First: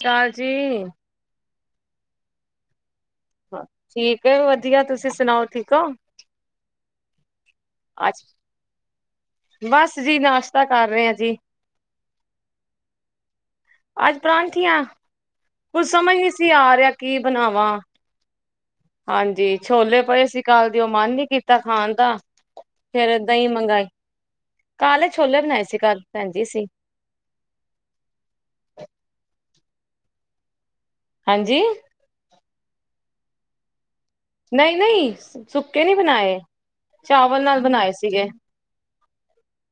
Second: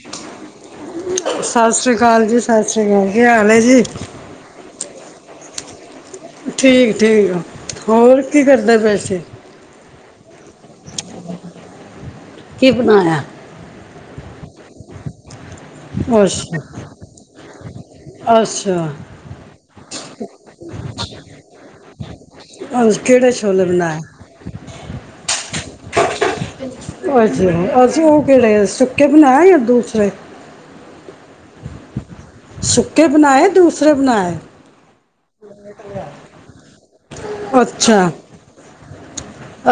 ਚਾਲ ਜੀ ਸਤਿ ਸ੍ਰੀ ਅਕਾਲ ਜੀ ਸਤਿ ਸ਼੍ਰੀ ਅਕਾਲ ਕੀ ਹਾਲ ਜੀ ਵੇ ਵਧੀਆ ਤੁਸੀਂ ਸੁਣਾਓ ਠੀਕ ਹੋ ਠੀਕ ਠੀਕ ਅੱਜ ਹੋਰ ਕੀ ਕਰਦਾ ਪਏ ਸੀ। ਬਸ ਜੀ ਨਾਸ਼ਤਾ ਕਰ ਰਹੇ ਆ ਜੀ ਕੀ ਬਣਾਇਆ ਅੱਜ ਪਰੌਂਠੀਆਂ ਕੁਝ ਸਮਝ ਨਹੀਂ ਸੀ ਅੱਛਾ ਆ ਰਿਹਾ ਕੀ ਬਣਾਵਾਂ ਅੱਛਾ। ਹਾਂਜੀ ਛੋਲੇ ਪਏ ਸੀ ਕੱਲ ਦੇ ਮਨ ਨੀ ਕੀਤਾ ਖਾਣ ਦਾ ਅੱਜ ਫਿਰ ਕਿਹੜੇ ਦਹੀਂ ਛੋਲੇ ਮੰਗਾਈ ਬਣਾਏ ਕਾਹਲੇ ਛੋਲੇ ਬਣਾਏ ਸੀ ਘਰ ਭੈਣਜੀ ਸੀ। ਅੱਛਾ ਅਸੀਂ ਉਹ ਕਿਹੜੇ ਸੁੱਕੇ ਬਣਾਏ ਯ ਦੂਸਰੇ ਹਾਂਜੀ ਸੁੱਕੇ ਬਣਾਏ ਦੂਸਰੇ ਬਣਾਏ ਨਹੀਂ ਨਹੀਂ ਸੁੱਕੇ ਨਹੀਂ ਬਣਾਏ ਚਾਵਲ ਨਾਲ ਬਣਾਏ ਅੱਛਾ ਸੀਗੇ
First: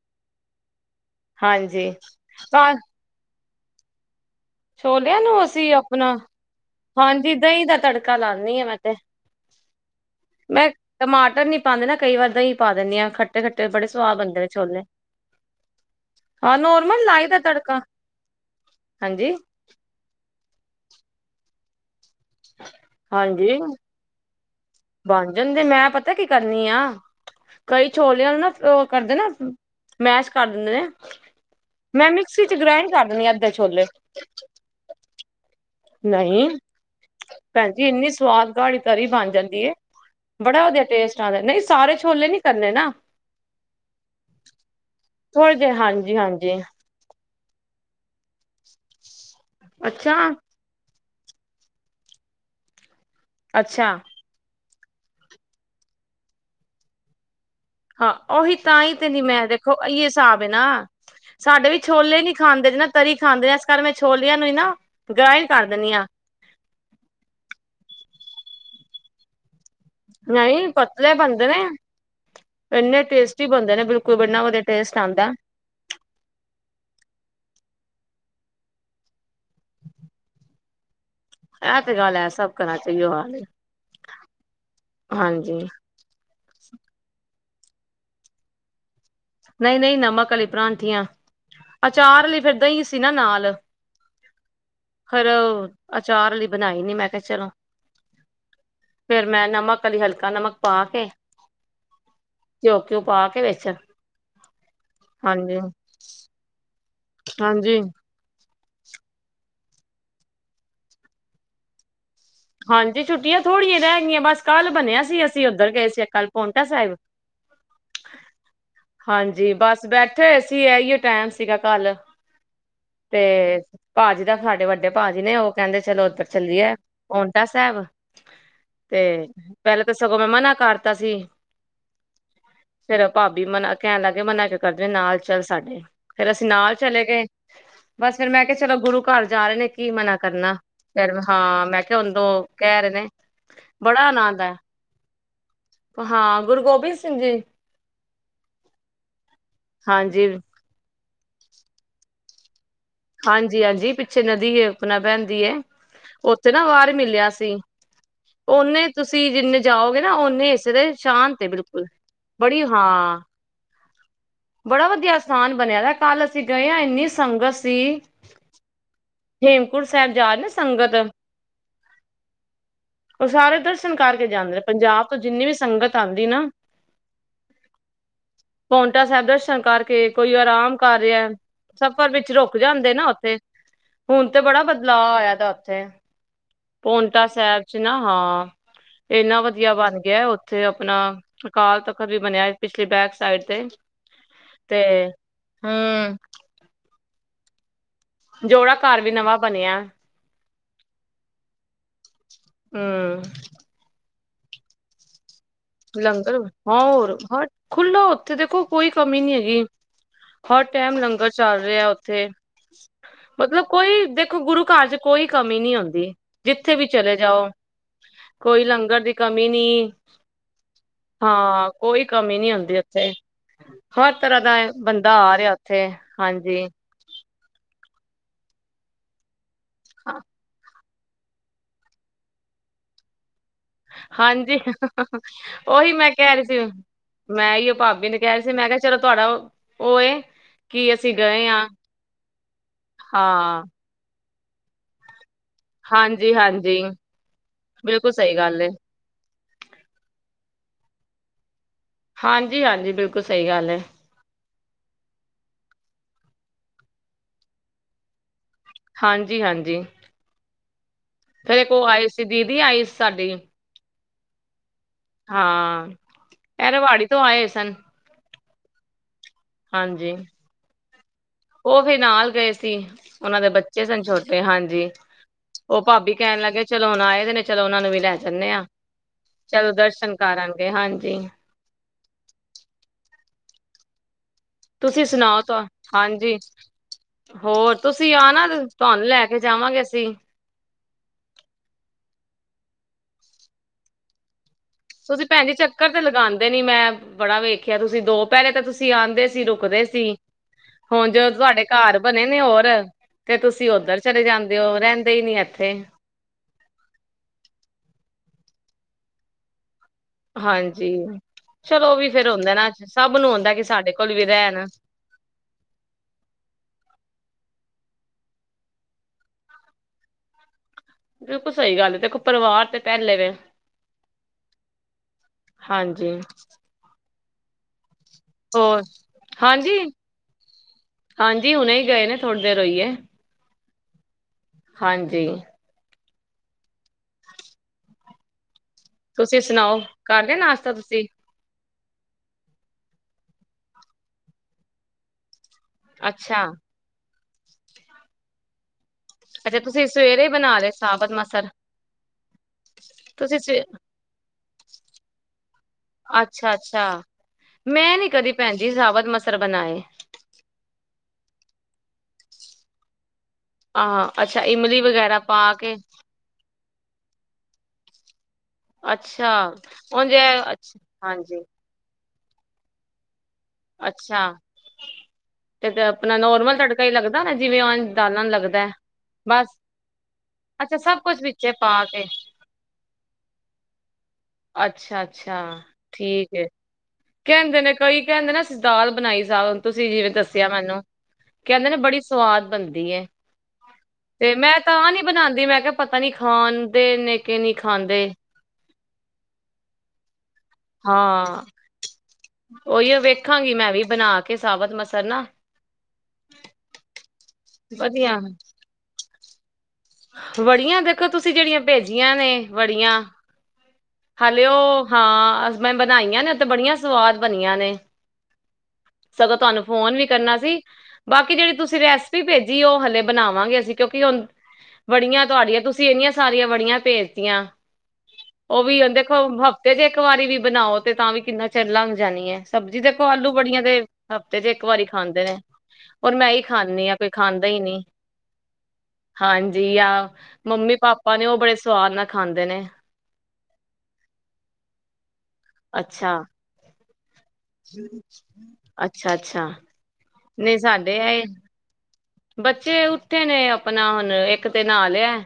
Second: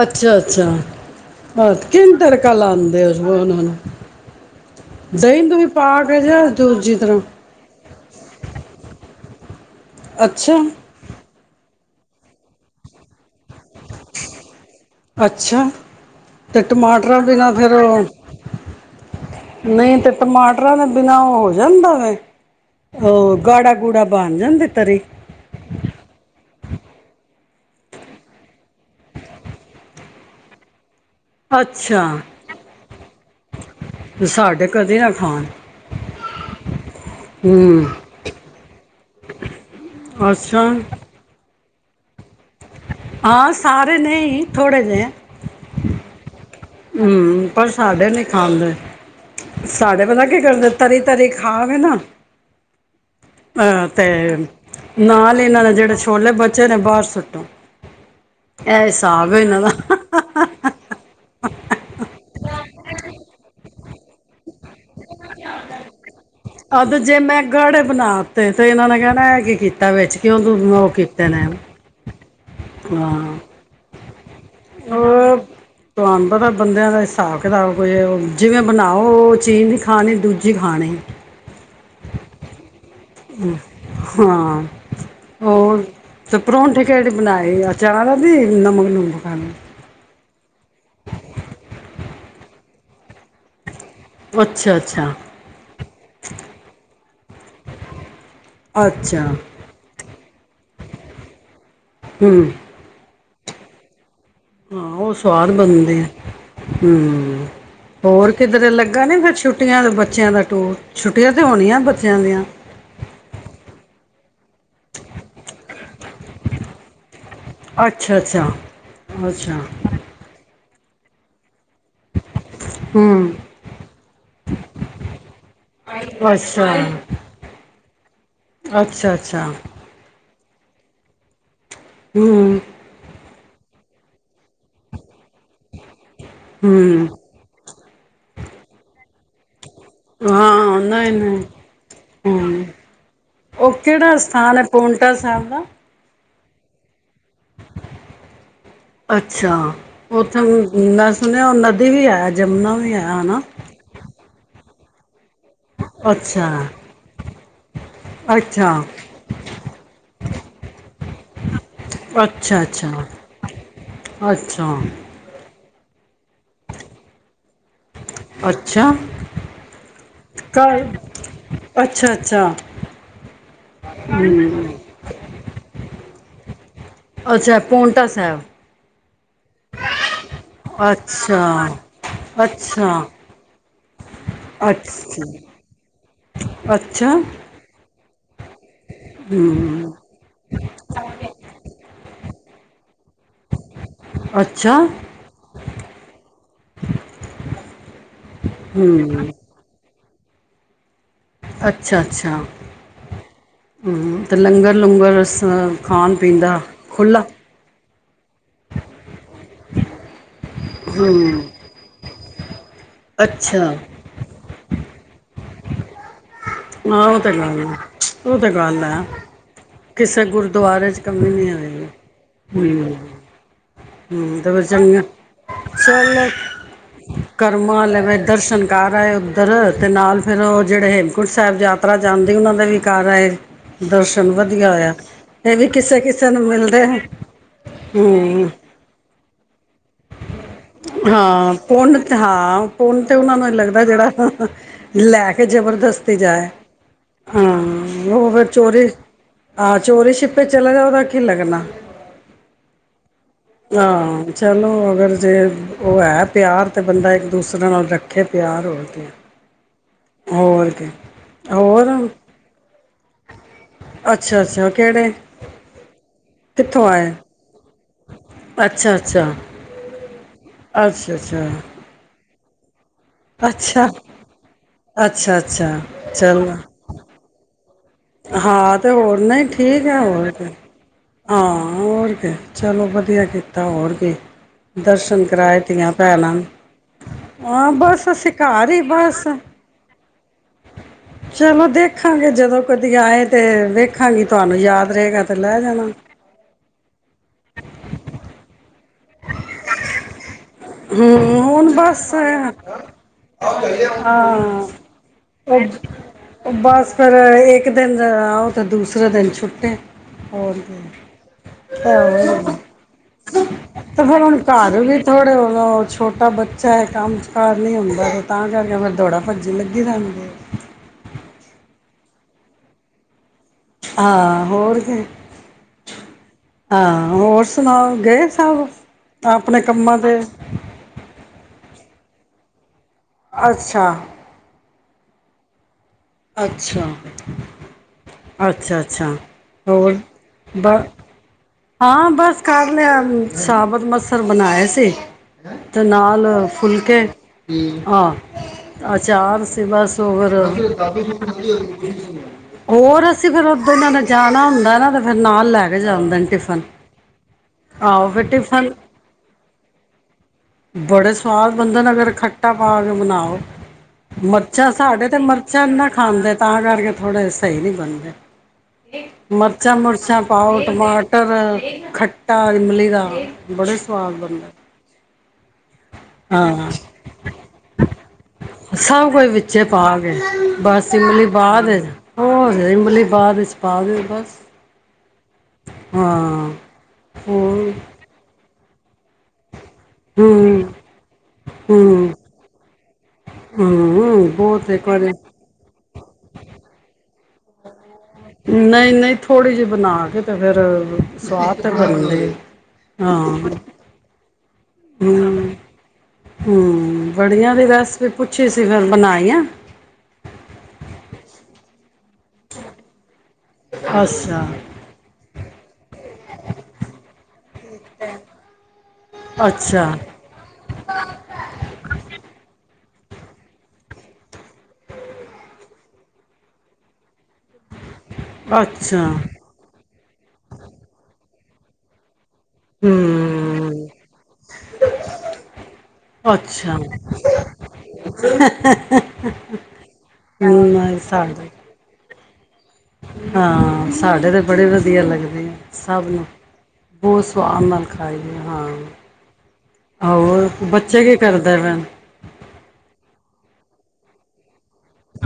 ਅੱਛਾ ਅੱਛਾ ਆਹ ਹਾਂਜੀ ਕਿੰਨ ਤਕਾ ਤਾਂ ਲਾਉਂਦੇ ਉਸ ਉਹਨਾ ਨੂੰ ਛੋਲਿਆਂ ਦਹੀਂ ਨੂੰ ਦੁਹੀਂ ਅਸੀਂ ਪਾ ਆਪਣਾ ਕੇ ਜਾਂ ਦੂਜੀ ਤਰ੍ਹਾਂ ਹਾਂਜੀ ਦਹੀ ਦਾ ਤੜਕਾ ਲਉਦੀ ਆ ਮੈਂ ਤੇ ਅੱਛਾ ਮੈਂ ਟਮਾਟਰ ਨੀ ਪਾਉਂਦੇ ਨਾ ਕਈ ਵਾਰ ਦਸੀਂ ਪਾ ਦਿੰਦੇ ਹਾਂ ਖੱਟੇ ਖੱਟੇ ਬੜੇ ਸਵਾਦ ਆਉਦੇ ਨੇ ਛੋਲੇ ਅੱਛਾ ਹਾਂ ਤੇ ਨੋਰਮਲ ਟਮਾਟਰਾਂ ਲਾਈ ਦਾ ਬਿਨਾਂ ਫਿਰ ਤੜਕਾ ਉਹ ਹਾਂਜੀ ਨਹੀਂ ਤਾਂ ਟਮਾਟਰਾਂ ਦੇ ਬਿਨਾਂ ਉਹ ਹੋ ਜਾਂਦਾ ਵ ਉਹ ਹਾਂਜੀ-ਹਾਂਜੀ ਗਾੜਾ ਗੂੜਾ ਬਣ ਜਾਂਦੇ ਤਰੇ ਬਣ ਜਾਂਦੇ ਮੈਂ ਪਤਾ ਪਤਾ ਕੀ ਕਰਨੀ ਆ ਕਈ ਛੋਲਿਆਂ ਨੂੰ ਨਾ ਉਹ ਕਰਦੇ ਨਾ ਮੈਸ਼ ਕਰ ਦਿੰਦੇ ਨੇ ਅੱਛਾ ਮੈਂ ਮਿਕਸੀ ਚ ਗ੍ਰਾਇੰਡ ਕਰ ਦੇਣੀ ਆ ਅੱਧੇ ਛੋਲੇ ਸਾਡੇ ਕਦੇ ਨਾ ਖਾਣ ਨਹੀਂ ਹੂੰ ਭੈਣਜੀ ਇੰਨੀ ਸਵਾਦ ਗਾੜੀ ਤਰੀ ਬਣ ਜਾਂਦੀ ਏ ਅੱਛਾ ਬੜਾ ਵਧੀਆ ਟੇਸਟ ਨਹੀਂ ਸਾਰੇ ਛੋਲੇ ਨੀ ਕਰਨੇ ਨਾ ਹਾਂ ਸਾਰੇ ਨੇ ਥੋੜੇ ਨੇ ਥੋੜੇ ਜਿਹੇ ਹਾਂਜੀ ਹਾਂਜੀ। ਹੂੰ ਪਰ ਸਾਡੇ ਨੀ ਖਾਦੇ ਸਾਡੇ ਪਤਾ ਕੀ ਅੱਛਾ-ਅੱਛਾ ਕਰਦੇ ਤਰੀ ਤਰੀ ਖਾਗੇ ਨਾ ਤੇ। ਨਾਲ ਹੀ ਇਹਨਾਂ ਨੇ ਜਿਹੜੇ ਛੋਲੇ ਬੱਚੇ ਨੇ ਬਾਹਰ ਸੁੱਟੋ ਹਾਂ, ਉਹੀ ਤਾਂ ਇਹ ਹੀ ਤੇ ਨੀ ਹਿਸਾਬ ਹੈ ਮੈਂ ਇਹਨਾਂ ਦਾ ਦੇਖੋ ਅਈਏ ਹਿਸਾਬ ਹੈ ਨਾ। ਸਾਡੇ ਵੀ ਛੋਲੇ ਨੀ ਖਾਂਦੇ ਜ ਨਾ ਤਰੀ ਖਾਂਦੇ ਨੇ ਇਸ ਕਰ ਮੈਂ ਛੋਲਿਆਂ ਨੂੰ ਹੀ ਨਾ। ਗ੍ਰਾਇਡ ਕਰ ਦਿੰਦੀ ਹਾਂ। ਅਦ ਜੇ ਮੈਂ ਗਾੜੇ ਬਣਾਤੇ ਤੇ ਇਹਨਾਂ ਨੇ ਕਹਿਣਾ ਇਹ ਕੀ ਕੀਤਾ। ਵਿੱਚੇ ਕਿਉਂ ਤੂੰ ਨਹੀਂ ਉਹ ਪਤਲੇ ਕੀਤੇ ਨੇ ਬਣਦੇ ਇੰਨੇ ਹਾਂ ਟੇਸਟੀ ਬਣਦੇ ਨੇ ਬਿਲਕੁਲ ਬੰਨਾ ਵਧੀਆ ਟੇਸਟ ਆਉਂਦਾ। ਅ ਤੁਹਾਨੂੰ ਪਤਾ ਬੰਦਿਆਂ ਦਾ ਹਿਸਾਬ ਕਿਤਾਬ ਕੋਈ ਜਿਵੇਂ ਬਣਾਓ ਉਹ ਚੀਜ਼ ਨਹੀਂ ਖਾਣੀ ਦੂਜੀ ਖਾਣੀ। ਇਹ ਤੇ ਗੱਲ ਹੈ ਸਭ ਕਰਨਾ ਚਾਹੀਏ। ਹਾਲ ਹਾਂ ਹਾਂਜੀ ਹੋਰ। ਤੇ ਪਰੌਂਠ ਕੇੜਏ ਬਣਾਏ ਆਚਾਰ ਦਾ ਦੀ ਨਮਕ ਨੁਮਕ ਵਾਲੇ ਨਹੀਂ ਨਹੀਂ, ਨਮਕ ਵਾਲੀਆਂ ਪਰੌਂਠੀਆਂ ਅਚਾਰ ਲਈ ਫਿਰਦਾ ਹੀ ਸੀ ਨਾ ਨਾਲ ਅੱਛਾ ਅੱਛਾ ਫਿਰ ਅਚਾਰ ਲਈ ਬਣਾਈ ਨੀ ਮੈਂ ਕਿਹਾ ਚਲੋ। ਫੇਰ ਅੱਛਾ ਮੈਂ ਨਮਕ ਵਾਲੀ ਹਲਕਾ ਨਮਕ ਪਾ ਕੇ ਹੂੰ ਜੋ। ਘਿਓ ਪਾ ਕੇ ਵਿੱਚ। ਹਾਂ, ਉਹ ਸਵਾਦ ਹਾਂਜੀ ਬਣਦੇ ਆ ਹੂੰ। ਹਾਂਜੀ ਹੋਰ ਕਿਧਰ ਲੱਗਾ ਨਹੀਂ ਫਿਰ ਛੁੱਟੀਆਂ ਦਾ ਬੱਚਿਆਂ ਦਾ ਟੂਰ ਛੁੱਟੀਆਂ ਤਾਂ ਹੋਣੀਆਂ ਬੱਚਿਆਂ ਦੀਆਂ। ਹਾਂਜੀ, ਛੁੱਟੀਆਂ ਥੋੜੀਆਂ ਰਹਿ ਗਈਆਂ ਬਸ ਕੱਲ੍ਹ ਬਣਿਆ ਸੀ ਅਸੀਂ ਉੱਧਰ ਗਏ ਸੀ ਕੱਲ ਪਾਉਂਟਾ ਸਾਹਿਬ ਬ। ਅੱਛਾ ਅੱਛਾ ਹਾਂਜੀ, ਅੱਛਾ ਬਸ ਬੈਠ। ਉੱਥੇ ਸੀ ਹੀਏ ਟਾਈਮ ਸੀਗਾ ਕੱਲ ਤੇ ਹੂੰ ਭਾਜੀ ਦਾ ਸਾਡੇ ਵੱਡੇ ਭਾ ਜੀ ਨੇ ਉਹ ਕਹਿੰਦੇ ਚਲੋ ਓਦੋ ਤਕ ਚੱਲੀਏ। ਅੱਛਾ ਸਾਹਿਬ ਤੇ ਅੱਛਾ ਅੱਛਾ ਪਹਿਲੇ ਤਾਂ ਸਗੋਂ ਮੈਂਮਨਾ ਕਰਤਾ ਸੀ। ਹੂੰ, ਫੇਰ ਭਾਬੀ ਮਨਾ ਕਹਿਣ ਲੱਗ ਗਏ ਮਨਾ ਕਿਉਂ ਕਰਦੇ ਨਾਲ ਚੱਲ ਸਾਡੇ ਫੇਰ ਅਸੀਂ ਨਾਲ ਚਲੇ ਹੂੰ ਗਏ। ਬਸ ਫੇਰ ਮੈਂ ਕਿਹਾ ਚਲੋ ਗੁਰੂ ਘਰ ਜਾ ਰਹੇ ਨੇ ਕੀ ਮਨਾ ਕਰਨਾ ਹਾਂ ਨਹੀਂ ਫਿਰ ਨਹੀਂ ਹਾਂ ਮੈਂ ਦੋ ਹਮ ਕਹਿ ਰਹੇ ਨੇ ਉਹ ਬੜਾ ਕਿਹੜਾ ਆਨੰਦ ਆ। ਸਥਾਨ ਹੈ ਪੋਂਟਾ ਸਾਹਿਬ ਦਾ ਹਾਂ, ਗੁਰੂ ਗੋਬਿੰਦ ਸਿੰਘ ਜੀ। ਅੱਛਾ, ਹਾਂਜੀ ਉੱਥੇ ਮੈਂ ਸੁਣਿਆ ਨਦੀ ਵੀ ਹੈ ਜਮੁਨਾ ਵੀ ਹੈ ਹਨਾ ਹਾਂਜੀ ਹਾਂਜੀ, ਪਿੱਛੇ ਨਦੀ ਹੈਣਾ ਪੈਦੀ ਹੈ ਅੱਛਾ ਉੱਥੇ ਨਾ ਵਾਹਾਰ ਮਿਲਿਆ ਸੀ। ਅੱਛਾ ਓਨੇ ਤੁਸੀਂ ਜਿੰਨੇ ਜਾਓਗੇ ਨਾ, ਓਨੇ ਹਿੱਸੇ ਦੇ ਸ਼ਾਂਤ ਏ ਬਿਲਕੁਲ। ਬੜੀ ਅੱਛਾ-ਅੱਛਾ! ਹਾਂ ਬੜਾ ਵਧੀਆ ਅਸਥਾਨ ਬਣਿਆ ਵ। ਕੱਲ ਅਸੀਂ ਗਏ ਆਂ ਇੰਨੀ ਸੰਗਤ ਸੀ। ਅੱਛਾ ਹੇਮਕੁੰਟ ਸਾਹਿਬ ਜਾ ਰੀ ਆ ਨਾ ਸੰਗਤ ਘਰ ਅੱਛਾ ਅੱਛਾ ਉਹ ਸਾਰੇ ਦਰਸ਼ਨ ਕਰਕੇ ਹਮ ਜਾਂਦੇ ਨੇ ਪੰਜਾਬ ਜਿੰਨੀ ਵੀ ਸੰਗਤ ਆਂਦੀ ਨਾ। ਅੱਛਾ! ਪੋਂਟਾ ਸਾਹਿਬ ਪੋਂਟਾ ਸਾਹਿਬ ਦਰਸ਼ਨ ਕਰਕੇ ਕੋਈ ਆਰਾਮ ਕਰ ਰਿਹਾ, ਅੱਛਾ ਸਫ਼ਰ ਵਿੱਚ ਰੁਕ ਅੱਛਾ ਜਾਂਦੇ ਨਾ ਉੱਥੇ। ਹੁਣ ਤੇ ਬੜਾ ਬਦਲਾਵ ਅੱਛਾ ਆਇਆ ਤ ਉੱਥੇ ਅੱਛਾ ਪੋਂਟਾ ਸਾਹਿਬ 'ਚ ਨਾ ਹਾਂ। ਏਨਾ ਵਧੀਆ ਹਮ ਬਣ ਗਿਆ ਓ। ਥੇ ਆਪਣਾ ਅਕਾਲ ਤਖ਼ਤ ਵੀ ਬਣਿਆ ਪਿਛਲੀ ਬੈਕ ਸਾਈਡ ਤੇ। ਅੱਛਾ! ਤੇ ਹੂੰ ਜੋੜਾ- ਘਰ ਵੀ ਹਮ ਨਵਾਂ ਬਨਿਆਂ। ਅੱਛਾ- ਅੱਛਾ! ਹੂੰ। [unintelligible] ਲੰਗਰ- ਲੁਗਰ ਅ ਸਾ ਲੰਗਰ ਹੋਰ ਹ [unintelligible] ਖੁੱਲਾ ਉੱਥੇ, ਦੇਖੋ ਕੋਈ ਕਮੀ ਨਹੀਂ ਹੈਗੀ, ਹਰ ਟਾਈਮ ਲੰਗਰ ਹਮ ਚੱਲ ਰਿਹਾ ਉੱਥੇ। [unintelligible] ਅੱਛਾ ਮਤਲਬ ਕੋਈ ਦੇਖੋ, ਗੁਰੂ ਘਰ 'ਚ ਕੋਈ ਕਮੀ ਨਈ ਆਂਦੀ। ਨਾ ਉਹ ਤੇ ਗੱਲ ਹੈ, ਉਹ ਤੇ ਕੋਈ ਗੱਲ ਐ, ਲੰਗਰ ਦੀ ਕਮੀ ਨੀ ਕਿਸੇ ਗੁਰਦੁਆਰੇ 'ਚ ਕਮੀ ਨਹੀਂ ਹਾਂ, ਆਵੇਗੀ ਕੋਈ ਕਮੀ ਨਹੀਂ ਆਉਂਦੀ ਹਮ ਐਥੇ। ਹਰ ਹਮ ਤਰ੍ਹਾਂ ਤੇ ਦਾ ਫਿਰ ਚੰਗਾ ਬੰਦਾ ਆ ਰਿਹਾ ਉੱਥੇ, ਹਾਂਜੀ। ਕਰਮਾ ਆਲੇ ਵੇ ਦਰਸ਼ਨ ਕਰ ਆਏ ਉਦਰ, ਤੇ ਨਾਲ ਫਿਰ ਉਹ ਜਿਹੜੇ ਕੂਂਟ ਸਾਹਿਬ ਜਾਤਰਾ ਜਾਂਦੀ, ਉਹਨਾਂ ਦੇ ਵੀ ਕਰ ਆਏ। ਦਰਸ਼ਨ ਹਾਂਜੀ ਵਧੀਆ ਹੋਇਆ? ਇਹ ਵੀ ਉਹੀ ਕਿਸੇ- ਮੈਂ ਕਿਸੇ ਕਹਿ ਨੂੰ ਰਹੀ ਸੀ ਮਿਲਦੇ ਨੇ। ਮੈਂ ਅਇਓ ਭਾਬੀ ਨੂ ਕੇਆ ਰਈ ਸੀ ਮੈਂ ਕਿਹਾ ਚਲੋ ਤੁਹਾਡਾ ਓ, ਓ ਏ। ਕਿ ਅਸੀਂ ਗਏ ਹਾਂ ਪੁੰਨ, ਹਾਂ ਪੁੰਨ ਤੇ ਉਨਾਂ ਨੂੰ ਹੀ ਹਾਂ ਲੱਗਦਾ ਏ ਜਿਹੜਾ [unintelligible] ਲੈ ਕੇ ਜਬਰਦਸਤੀ ਹਾਂਜੀ ਜਾਏ, ਹਾਂਜੀ ਬਿਲਕੁਲ ਹਾਂ ਓ ਸਹੀ ਫਿਰ ਗੱਲ ਏ, ਚੋਰੀ [inaudible] ਆਹ ਚੋਰੀ- ਛਿਪੇ ਚਲਾ ਜਾਏ, ਉਹਦਾ ਕੀ ਲੱਗਨਾ। ਹਾਂਜੀ -ਹਾਂਜੀ, ਬਿਲਕੁਲ ਸਹੀ ਗੱਲ ਐ। ਹਾਂ ਚਲੋ ਅਗਰ ਜੇ ਉਹ ਹੈ ਪਿਆਰ, ਤੇ ਬੰਦਾ ਏਕ- ਦੂਸਰੇ ਨਾਲ ਰੱਖੇ ਪਿਆਰ ਹੋਰ ਕੀ ਹਾਂਜੀ ਹਾਂਜੀ, ਹੋਰ ਫੇਰ ਇੱਕ ਉਹ ਹੋਰ ਆਈ ਸੀ। ਦੀਦੀ ਆਈ ਸੀ ਸਾਡੀ। ਅੱਛਾ ਅੱਛਾ, ਕਿਹੜੇ? ਹਾਂ, ਪੈਰਵਾੜੀ ਤੋਂ ਆਏ ਸਨ। ਅੱਛਾ ਅੱਛਾ, ਹਾਂਜੀ, ਅੱਛਾ ਅੱਛਾ ਉਹ ਫਿ ਨਾਲ ਗਏ ਸੀ। ਉਹਨਾਂ ਦੇ ਬੱਚੇ ਅੱਛਾ ਸਨ ਛੋਟੇ, ਹਾਂਜੀ ਅੱਛਾ ਅੱਛਾ ਉਹ ਭਾਬੀ ਕਹਿਣ ਲੱਗੇ ਚਲੋ ਹੁਨ ਆਏ ਦੇ- ਨੇ ਚਲੋ ਉਹਨਾਂ ਨੂੰ ਵੀ ਲੈ ਜਾਂਨੇ ਆ। ਹਾਂ ਤੇ ਹੋਰ ਨਈ ਚਲੋ ਠੀਕ ਹੈ, ਦਰਸ਼ਨ ਹੋਰ ਕਰ ਤੇ, ਆਣਗੇ ਹਾਂਜੀ, ਹਾਂ ਹੋਰ ਕੀ। ਚਲੋ ਵਧੀਆ ਕੀਤਾ ਹੋਰ ਕੀ, ਤੁਸੀਂ ਦਰਸ਼ਨ ਸੁਣਾਓ ਕਰਾਏ ਤੁਹਾ ਧੀਆਂ -ਭੈਣਾਂ ਹਾਂਜੀ, ਹਾਂ, ਹੋਰ ਬਸ ਤੁਸੀਂ ਅਸੀ ਆਣਾ ਘਰ ਈ ਤੁਹਾਨੂੰ ਲੈ ਬਸ। ਕੇ ਜਾਵਾਂਗੇ ਅਸੀਂ। ਚਲੋ ਦੇਖਾਂਗੇ ਜਦੋਂ ਕਦੀ ਆਏ ਤੇ, ਵੇਖਾਂਗੀ ਤੁਹਾਨੂੰ ਯਾਦ ਰੇਗਾ ਤੇ -ਲੈ ਜਾਣਾ। ਨਹੀ- ਨਹੀ ਮੈਂ ਬੜਾ ਵੇਖਿਆ, ਤੁਸੀਂ ਦੋ ਪੈਹਲੇ ਤੇ ਤੁਸੀਂ ਆਂਦੇ ਸੀ- ਰੁਕਦੇ ਸੀ। ਹੋਨ ਜਦੋ, ਹੂੰ ਤੁਹਾਡੇ ਹੁਣ ਘਰ ਬਸ ਬਨੇ ਨੇ ਹਾਂ ਹੋਰ ਤੇ ਤੁਸੀਂ ਓਦਰ ਚਲੇ ਜਾਂਦੇ ਹੋ, ਰਹਿੰਦੇ ਈ ਨੀ ਏਥੇ। ਓ ਬਸ ਫਿਰ ਇੱਕ ਦਿਨ ਆਓ ਤੇ, ਦੂਸਰੇ ਦਿਨ ਛੁਟੀ। ਹਾਂਜੀ। ਚਲੋ ਉਹ ਵੀ ਫੇਰ ਹੋਂਦਾ ਹੇਨਾ। ਤੇ ਸਭ ਨੂੰ ਹੋਂਦਾ ਕਿ ਸਾਡੇ ਕੋਲ ਵੀ ਰੈਨ। [unintelligible] ਓ ਛੋਟਾ ਬੱਚਾ ਹੈ, ਕੰਮ ਵਿਚਕਾਰ ਨਹੀਂ ਹੁੰਦਾ, ਫੇਰ ਤਾਂ ਕਰਕੇ ਫੇਰ ਦੌੜਾ -ਭੱਜੀ ਲੱਗੀ ਰੈਂਦੀ ਏ। ਬਿਲਕੁਲ ਸਹੀ ਗੱਲ ਏ, ਦੇਖੋ ਪਰਿਵਾਰ ਤੇ ਪਹਿਲੇ ਵੇ। ਹਾਂ। ਹੋਰ ਕਿ ਹਾਂਜੀ ਹਾਂ। ਹੋਰ ਸੂਨਾਓ ਗਏ ਸੀ? ਤੂ, ਹੋਰ ਆਪਣੇ ਹਾਂਜੀ ਕੰਮਾਂ ਤੇ। ਹਾਂਜੀ। ਹੁਣੇ ਹੀ ਗਏ ਨੇ, ਥੋੜ੍ਹੀ ਦੇਰ ਹੋਈਏ। ਅੱਛਾ। ਹਾਂਜੀ। ਅੱਛਾ- ਅੱਛਾ- ਅੱਛਾ। ਤੁਸੀਂ ਸੁਣਾਓ ਹੋਰ ਕਰ ਲਿਆ ਨਾਸ਼ਤਾ ਬ ਤੁਸੀਂ ਹਾਂ, ਬਸ ਕਰ ਲੇਆ। ਸਾਬਤ ਮਸਰ ਬਨਾਏ ਸੀ। ਤੇ ਨਾਲ, ਅੱਛਾ ਫੁਲਕੇ ਹਾਂ। ਅਚਾਰ ਅੱਛਾ ਸੀ ਤੁਸੀਂ ਬਸ ਸਵੇਰੇ ਹੋਰ। ਬਣਾ ਲਏ ਸਾਬਤ ਮਸਰ ਹੋਰ ਅਸੀਂ ਤੁਸੀਂ ਫਿਰ ਓ ਸਵੇ ਦੋਂਨਾ ਨਾਲ ਜਾਣਾ ਹੁੰਦਾ ਏ ਨਾ। ਤੇ ਫੇਰ ਨਾਲ ਲੈਕੇ ਜਾਂਦੇ ਨੇ ਟਿਫ ਅੱਛਾ ਅੱਛਾ। ਮੈਂ ਨੀ ਕਦੀ ਭੈਣ ਜੀ ਟਿਫਨ ਸਬਤ ਮਸਰ ਬਣਾਏ। ਬੜੇ ਸਵਾਦ ਬੰਦੇਨ, ਅਗਰ ਖੱਟਾ ਪਾ ਕੇ ਬਨਾਓ। ਆਹ ਅੱਛਾ ਮਿਰਚਾਂ ਇਮਲੀ ਸਾਡੇ ਤੇ ਵਗੈਰਾ ਪਾ ਮਿਰਚਾਂ ਕੇ ਨਾ ਖਾਂਦੇ। ਤਾਂ ਕਰਕੇ ਥੋੜੇ ਸਹੀ ਨਹੀਂ ਬਣਦੇ। ਅੱਛਾ, ਮਰਚਾਂ ਉਂਝ -ਮੁੁਰਚਾਂ ਐ- ਪਾਓ, ਅੱਛ ਟਮਾਟਰ, ਹਾਂਜੀ, ਖੱਟਾ ਇਮਲੀ ਦਾ। ਬੜੇ ਸਵਾਦ ਅੱਛਾ ਬਣਦੇ। ਤੇ, ਤੇ ਆਪਣਾ ਨੋਰਮਲ ਹਾਂ ਤੜਕਾ ਲੱਗਦਾ ਨਾ ਜਿਵੇਂ ਦਾਲਾਂ ਲੱਗਦਾ। ਸਭ ਕੁਝ ਬਸ ਵਿੱਚੇ ਪਾ ਕੇ ਅੱਛਾ ਬਸ ਸਭ ਕੁਛ ਇਮਲੀ ਵਿੱਚੇ ਬਾਦ। ਪਾ ਕੇ ਹੋਰ ਇਮਲੀ ਬਾਅਦ ਵਿੱਚ ਪਾ ਦੇ ਬਸ। ਅੱਛਾ-ਅੱਛਾ ਠੀਕ ਹੈ। ਹਾਂ ਕਹਿੰਦੇ ਹੋਰ ਨੇ ਕਈ ਕਹਿੰਦੇ ਨੇ ਅਸੀਂ ਦਾਲ ਬਣਾਈ ਜਿਆਦਾ। ਤੁਸੀਂ ਜਿਵੇਂ ਦੱਸਿਆ ਹੂੰ ਮੈਨੂੰ। ਕਹਿੰਦੇ ਨੇ ਬੜੀ ਹੂੰ ਸਵਾਦ ਬਣਦੀ। ਹੂੰ ਤੇ ਮੈਂ ਬਹੁਤ ਇੱਕ ਤਾਂ ਨੀ ਵਾਰੀ ਬਣਾਉਦੀ ਮੈਂ ਕਿਹਾ ਪਤਾ ਨੀ ਖਾਂਦੇ ਨੇਕੇ ਨਹੀਂ ਖਾਂਦੇ। ਨਹੀਂ-ਨਹੀਂ ਥੋੜ੍ਹੀ ਜਿਹੀ ਬਣਾ ਕੇ ਤੇ ਫੇਰ ਸਵਾਦ ਤੇ ਬਣੀ। ਉਓਹੀਓ ਵੇਖਾਂਗੀ ਮੈਂ ਵੀ ਬਣਾ ਕੇ ਸਾਾਬਤ ਮਸਰ ਨਾ। ਹਮ। ਬੜੀਆਂ ਦੀ ਰੈਸਪੀ ਵਧੀਆ ਪੁੱਛੀ ਸੀ ਫੇਰ ਬਣਾਈ ਆ। ਵੜੀਆਂ ਇਸ ਦੇਖੋ ਤੁਸੀਂ ਜਿਹੜੀਆਂ ਭੇਜੀਆਂ ਨੇ। ਵੜੀਆਂ, ਅੱਛਾ ਹਲੇਓ ਹਾਂ। ਮੈਂ ਬਣਾਈਆਂ ਨੇ ਤੇ ਬੜੀਆਂ ਸਵਾਦ ਬਣੀਆਂ ਨੇ। ਸਗੋਂ ਤੁਹਾਨੂੰ ਅੱਛਾ ਫੋਨ ਵੀ ਕਰਨਾ ਸੀ। ਬਾਕੀ ਜਿਹੜੀ ਤੁਸੀਂ ਰੈਸਪੀ ਭੇਜੀ ਏ, ਉਹ ਹਲੇ ਬਣਾਵਾਂਗੇ ਅਸੀਂ। ਕਿਉਂਕਿ ਹੋਨ ਵੜੀਆਂ ਤੁਹਾਡੀਆਂ, ਤੁਸੀਂ ਇਹਨੀਆਂ ਸਾਰੀਆਂ ਵੜੀਆਂ ਭੇਜਤੀਆਂ। ਉਹ ਵੀ ਹੋਨ ਅੱਛਾ ਦੇਖੋ ਹਫ ਤੇ ਜੇ ਇੱਕ ਵਾਰੀ ਵੀ ਬਨਾਓ ਤੇ, ਤਾਂ ਵੀ ਕਿੰਨਾ ਚੇਰ ਲੰਘ ਜਾਨੀ ਏ। ਸਬਜ਼ੀ ਦੇਖੋ ਆਲੂ- ਬੜੀਆਂ ਤੇ ਹੂੰ ਹਫ਼ਤੇ ਚ' ਇਕ ਵਾਰੀ ਖਾਂਦੇ ਨੇ। ਹਰ ਮੈਂ ਹੀ ਖਾਂਦੀ ਹਾਂ। ਕੋਈ ਖਾਂਦਾ ਹੀ ਨਹੀਂ। ਹ ਹਾਂ। ਯਆ। ਮੰਮੀ- ਪਾਪਾ ਨੇ ਉਹ ਬੜੇ ਸਵਾਦ ਨਾਲ ਖਾਂਦੇ ਨੇ। ਹਾਂ। ਸਾਡੇ ਤਾਂ ਬੜੇ ਵਧੀਆ ਲੱਗਦੇ ਆ। ਸਭ ਅੱਛਾ। ਨੂੰ ਬਹੁਤ ਸੋਵਾਦ ਨਾਲ ਖਾਈਦੇ ਹਾਂ। ਅੱਛਾ ਅੱਛਾ ਨਹੀਂ ਆਹ ਸਾਡੇ ਬੱਚੇ ਕੀ ਇਹ ਕਰਦੇਣ। ਬੱਚੇ ਉੱਥੇ ਨੇ ਆਪਣਾ ਹੁਣ ਇੱਕ ਤੇ ਨਹਾ ਲਿਆ।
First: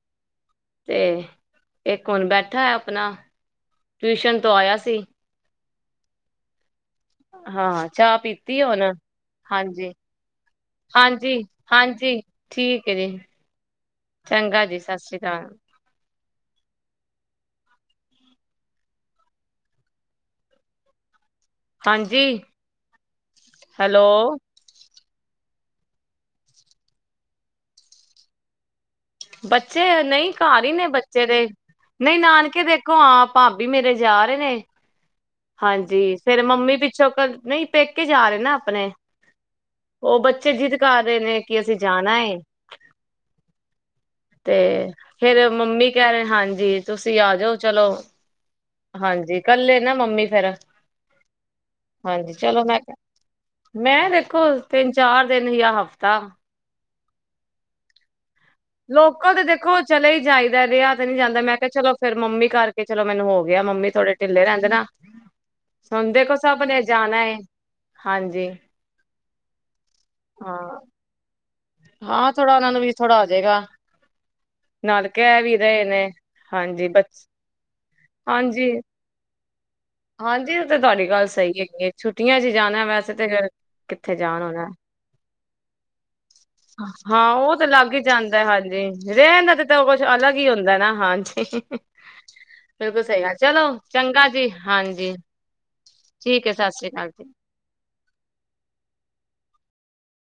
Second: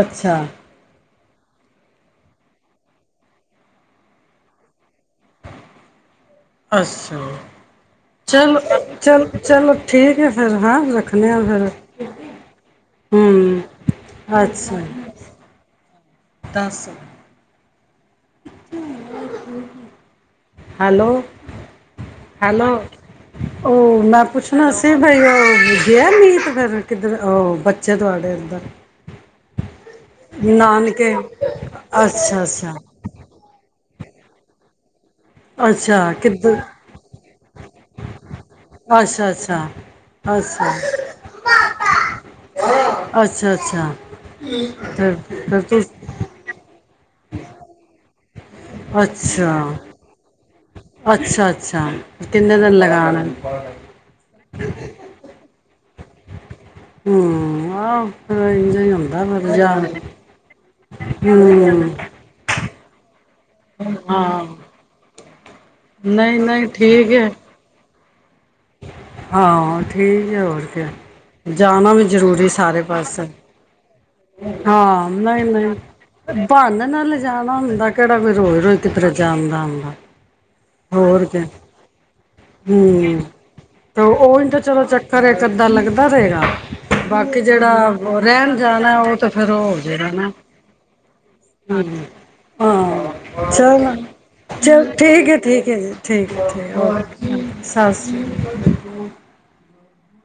ਅੱਛਾ ਤੇ ਇੱਕ ਹੁਣ ਬੈਠਾ ਹੈ ਆਪਣਾ। ਟਿਊਸ਼ਨ ਤੋਂ ਆਇਆ ਸੀ। ਅਸ। ਹਾਂ ਚਾਹ ਚਲੋ, ਪੀਤੀ ਹੁਣ ਚੱਲ ਚਲੋ, ਹਾਂਜੀ ਠੀਕ ਹੈ। ਫੇਰ ਹਾਂ। ਰੱਖਣੇ ਆ ਹਾਂਜੀ ਫਿਰ ਹਾਂਜੀ ਠੀਕ ਹੈ ਜੀ। ਹੂੰ ਚੰਗਾ ਜੀ। ਸਤਿ ਸ਼੍ਰੀ ਅਕਾਲ। ਦਸ। [unintelligible] ਹੈਲੋ ਹਾਂਜੀ ਹੈਲੋ ਓ ਹੈਲੋ ਮੈਂ ਪੁੱਛ ਅਸੀਂ ਬਾਈ ਉਹ ਗਿਆ ਮੀਤ ਫਿਰ ਕਿੱਧਰ ਉਹ ਬੱਚੇ ਤੁਹਾਡੇ ਅੰਦਰ ਬੱਚੇ ਨਹੀਂ ਘਰ ਹੀ ਨੇ ਨਾਨਕੇ ਬੱਚੇ ਦੇ ਨਹੀਂ ਅੱਛਾ ਨਾਨਕੇ ਅੱਛਾ ਦੇਖੋ ਆਪ ਭਾਬੀ ਮੇਰੇ ਜਾ ਰਹੇ ਨੇ ਅੱਛਾ ਹਾਂਜੀ ਫੇਰ ਕਿੱਧਰ ਮੰਮੀ ਪਿੱਛੋਂ ਨਹੀਂ ਪੇਕੇ ਜਾ ਰਹੇ ਨਾ ਆਪਣੇ ਅੱਛਾ ਅੱਛਾ ਉਹ ਬੱਚੇ ਅੱਛਾ ਜਿੱਦ ਕਰ ਰਹੇ ਨੇ ਕਿ ਅਸੀਂ ਜਾਣਾ ਹੈ ਅੱਛਾ ਅੱਛਾ ਤੇ ਫਿਰ ਫੇਰ ਫਿਰ ਤੁ ਮੰਮੀ ਕਹਿ ਰਹੇ ਹਾਂਜੀ ਤੁਸੀਂ ਆ ਜਾਓ ਚਲੋ ਹਾਂਜੀ ਅੱਛਾ ਕੱਲੇ ਨਾ ਮੰਮੀ ਫੇਰ ਅੱਛਾ ਅੱਛਾ ਹਾਂਜੀ ਕਿੰਨੇ ਚਲੋ ਦਿਨ ਮੈਂ ਲਗਾ ਨਾ ਮੈਂ ਦੇਖੋ ਤਿੰਨ ਚਾਰ ਦਿਨ ਹੀ ਆ ਹਫ਼ਤਾ ਹਮ ਆਹ [inaudible] ਲੋਕਲ ਤੇ ਫਿਰ ਦੇਖੋ ਜਾਣ ਚਲੇ ਹੀ ਜਾਈਦਾ ਰਿਹਾ ਤੇ ਨਹੀਂ ਜਾਂਦਾ ਮੈਂ ਕਿਹਾ ਹਮ ਚਲੋ ਫਿਰ ਮੰਮੀ ਕਰਕੇ ਚਲੋ ਮੈਨੂੰ ਹੋ ਗਿਆ ਮੰਮੀ ਥੋੜੇ ਹਾਂ ਢਿੱਲੇ ਰਹਿੰਦੇ ਨਾ ਹੁਣ ਦੇਖੋ ਨਹੀਂ ਸਭ ਨਹੀਂ ਨੇ ਠੀਕ ਜਾਣਾ ਹੈ ਹਾਂਜੀ ਹਾਂ ਠੀਕ ਹੈ ਹਾਂ ਹੋਰ ਕੀ ਜਾਣਾ ਵੀ ਹਾਂ ਜ਼ਰੂਰੀ ਥੋੜਾ ਉਹਨਾਂ ਨੂੰ ਸਾਰੇ ਵੀ ਥੋੜਾ ਪਾਸੇ ਹੋ ਜਾਏਗਾ ਨਾਲ ਹਾਂ ਕਹਿ ਵੀ ਨਹੀਂ-ਨਹੀਂ ਰਹੇ ਨੇ ਬਹਾਨੇ ਹਾਂਜੀ ਬ ਨਾਲ ਲਿਜਾਣਾ ਹੁੰਦਾ ਕਿਹੜਾ ਵੀ ਰੋਜ਼ ਹਾਂਜੀ ਰੋਈ ਸਜ਼ਾਦਾ ਅਉ ਹਾਂਜੀ ਉਹ ਤੇ ਤੁਹਾਡੀ ਗੱਲ ਸਹੀ ਹੈਗੀ ਹੈ ਛੁੱਟੀਆਂ ਚ ਹੀ ਜਾਣਾ ਵੈਸੇ ਹੂੰ ਤਾਂ ਫੇਰ ਤੇ ਕਿੱਥੇ ਜਾਣ ਉਹੀ ਤਾਂ ਹੋਣਾ ਚਲੋ ਚੱਕਰ ਏਕ ਅੱਧਾ ਲੱਗਦਾ ਰਹੇਗਾ ਹਾਂ ਬਾਕੀ ਉਹ ਤੇ ਜਿਹੜਾ ਲੱਗ ਹੀ ਜਾਂਦਾ ਰਹਿਣ ਜਾਣਾ ਹਾਂਜੀ ਉਹ ਰਹਿਣ ਫੇਰ ਦਾ ਤੇ ਤਾਂ ਹੋ ਉਹ ਕੁਛ ਜਾਏਗਾ ਨਾ ਅਲੱਗ ਹੀ ਹੁੰਦਾ ਨਾ ਹਾਂਜੀ ਹੂੰ ਬਿਲਕੁਲ ਸਹੀ ਆ ਹਾਂ ਚਲੋ ਚੰਗਾ ਜੀ ਚਲੋ ਹਾਂਜੀ ਠੀਕ ਹੈ-ਠੀਕ ਹੈ-ਜੀ ਠੀਕ ਹੈ ਸਤਿ ਠੀਕ ਸ੍ਰੀ ਅਕਾਲ ਜੀ ਓਕੇ ਸਤਿ ਸ਼੍ਰੀ ਅਕਾਲ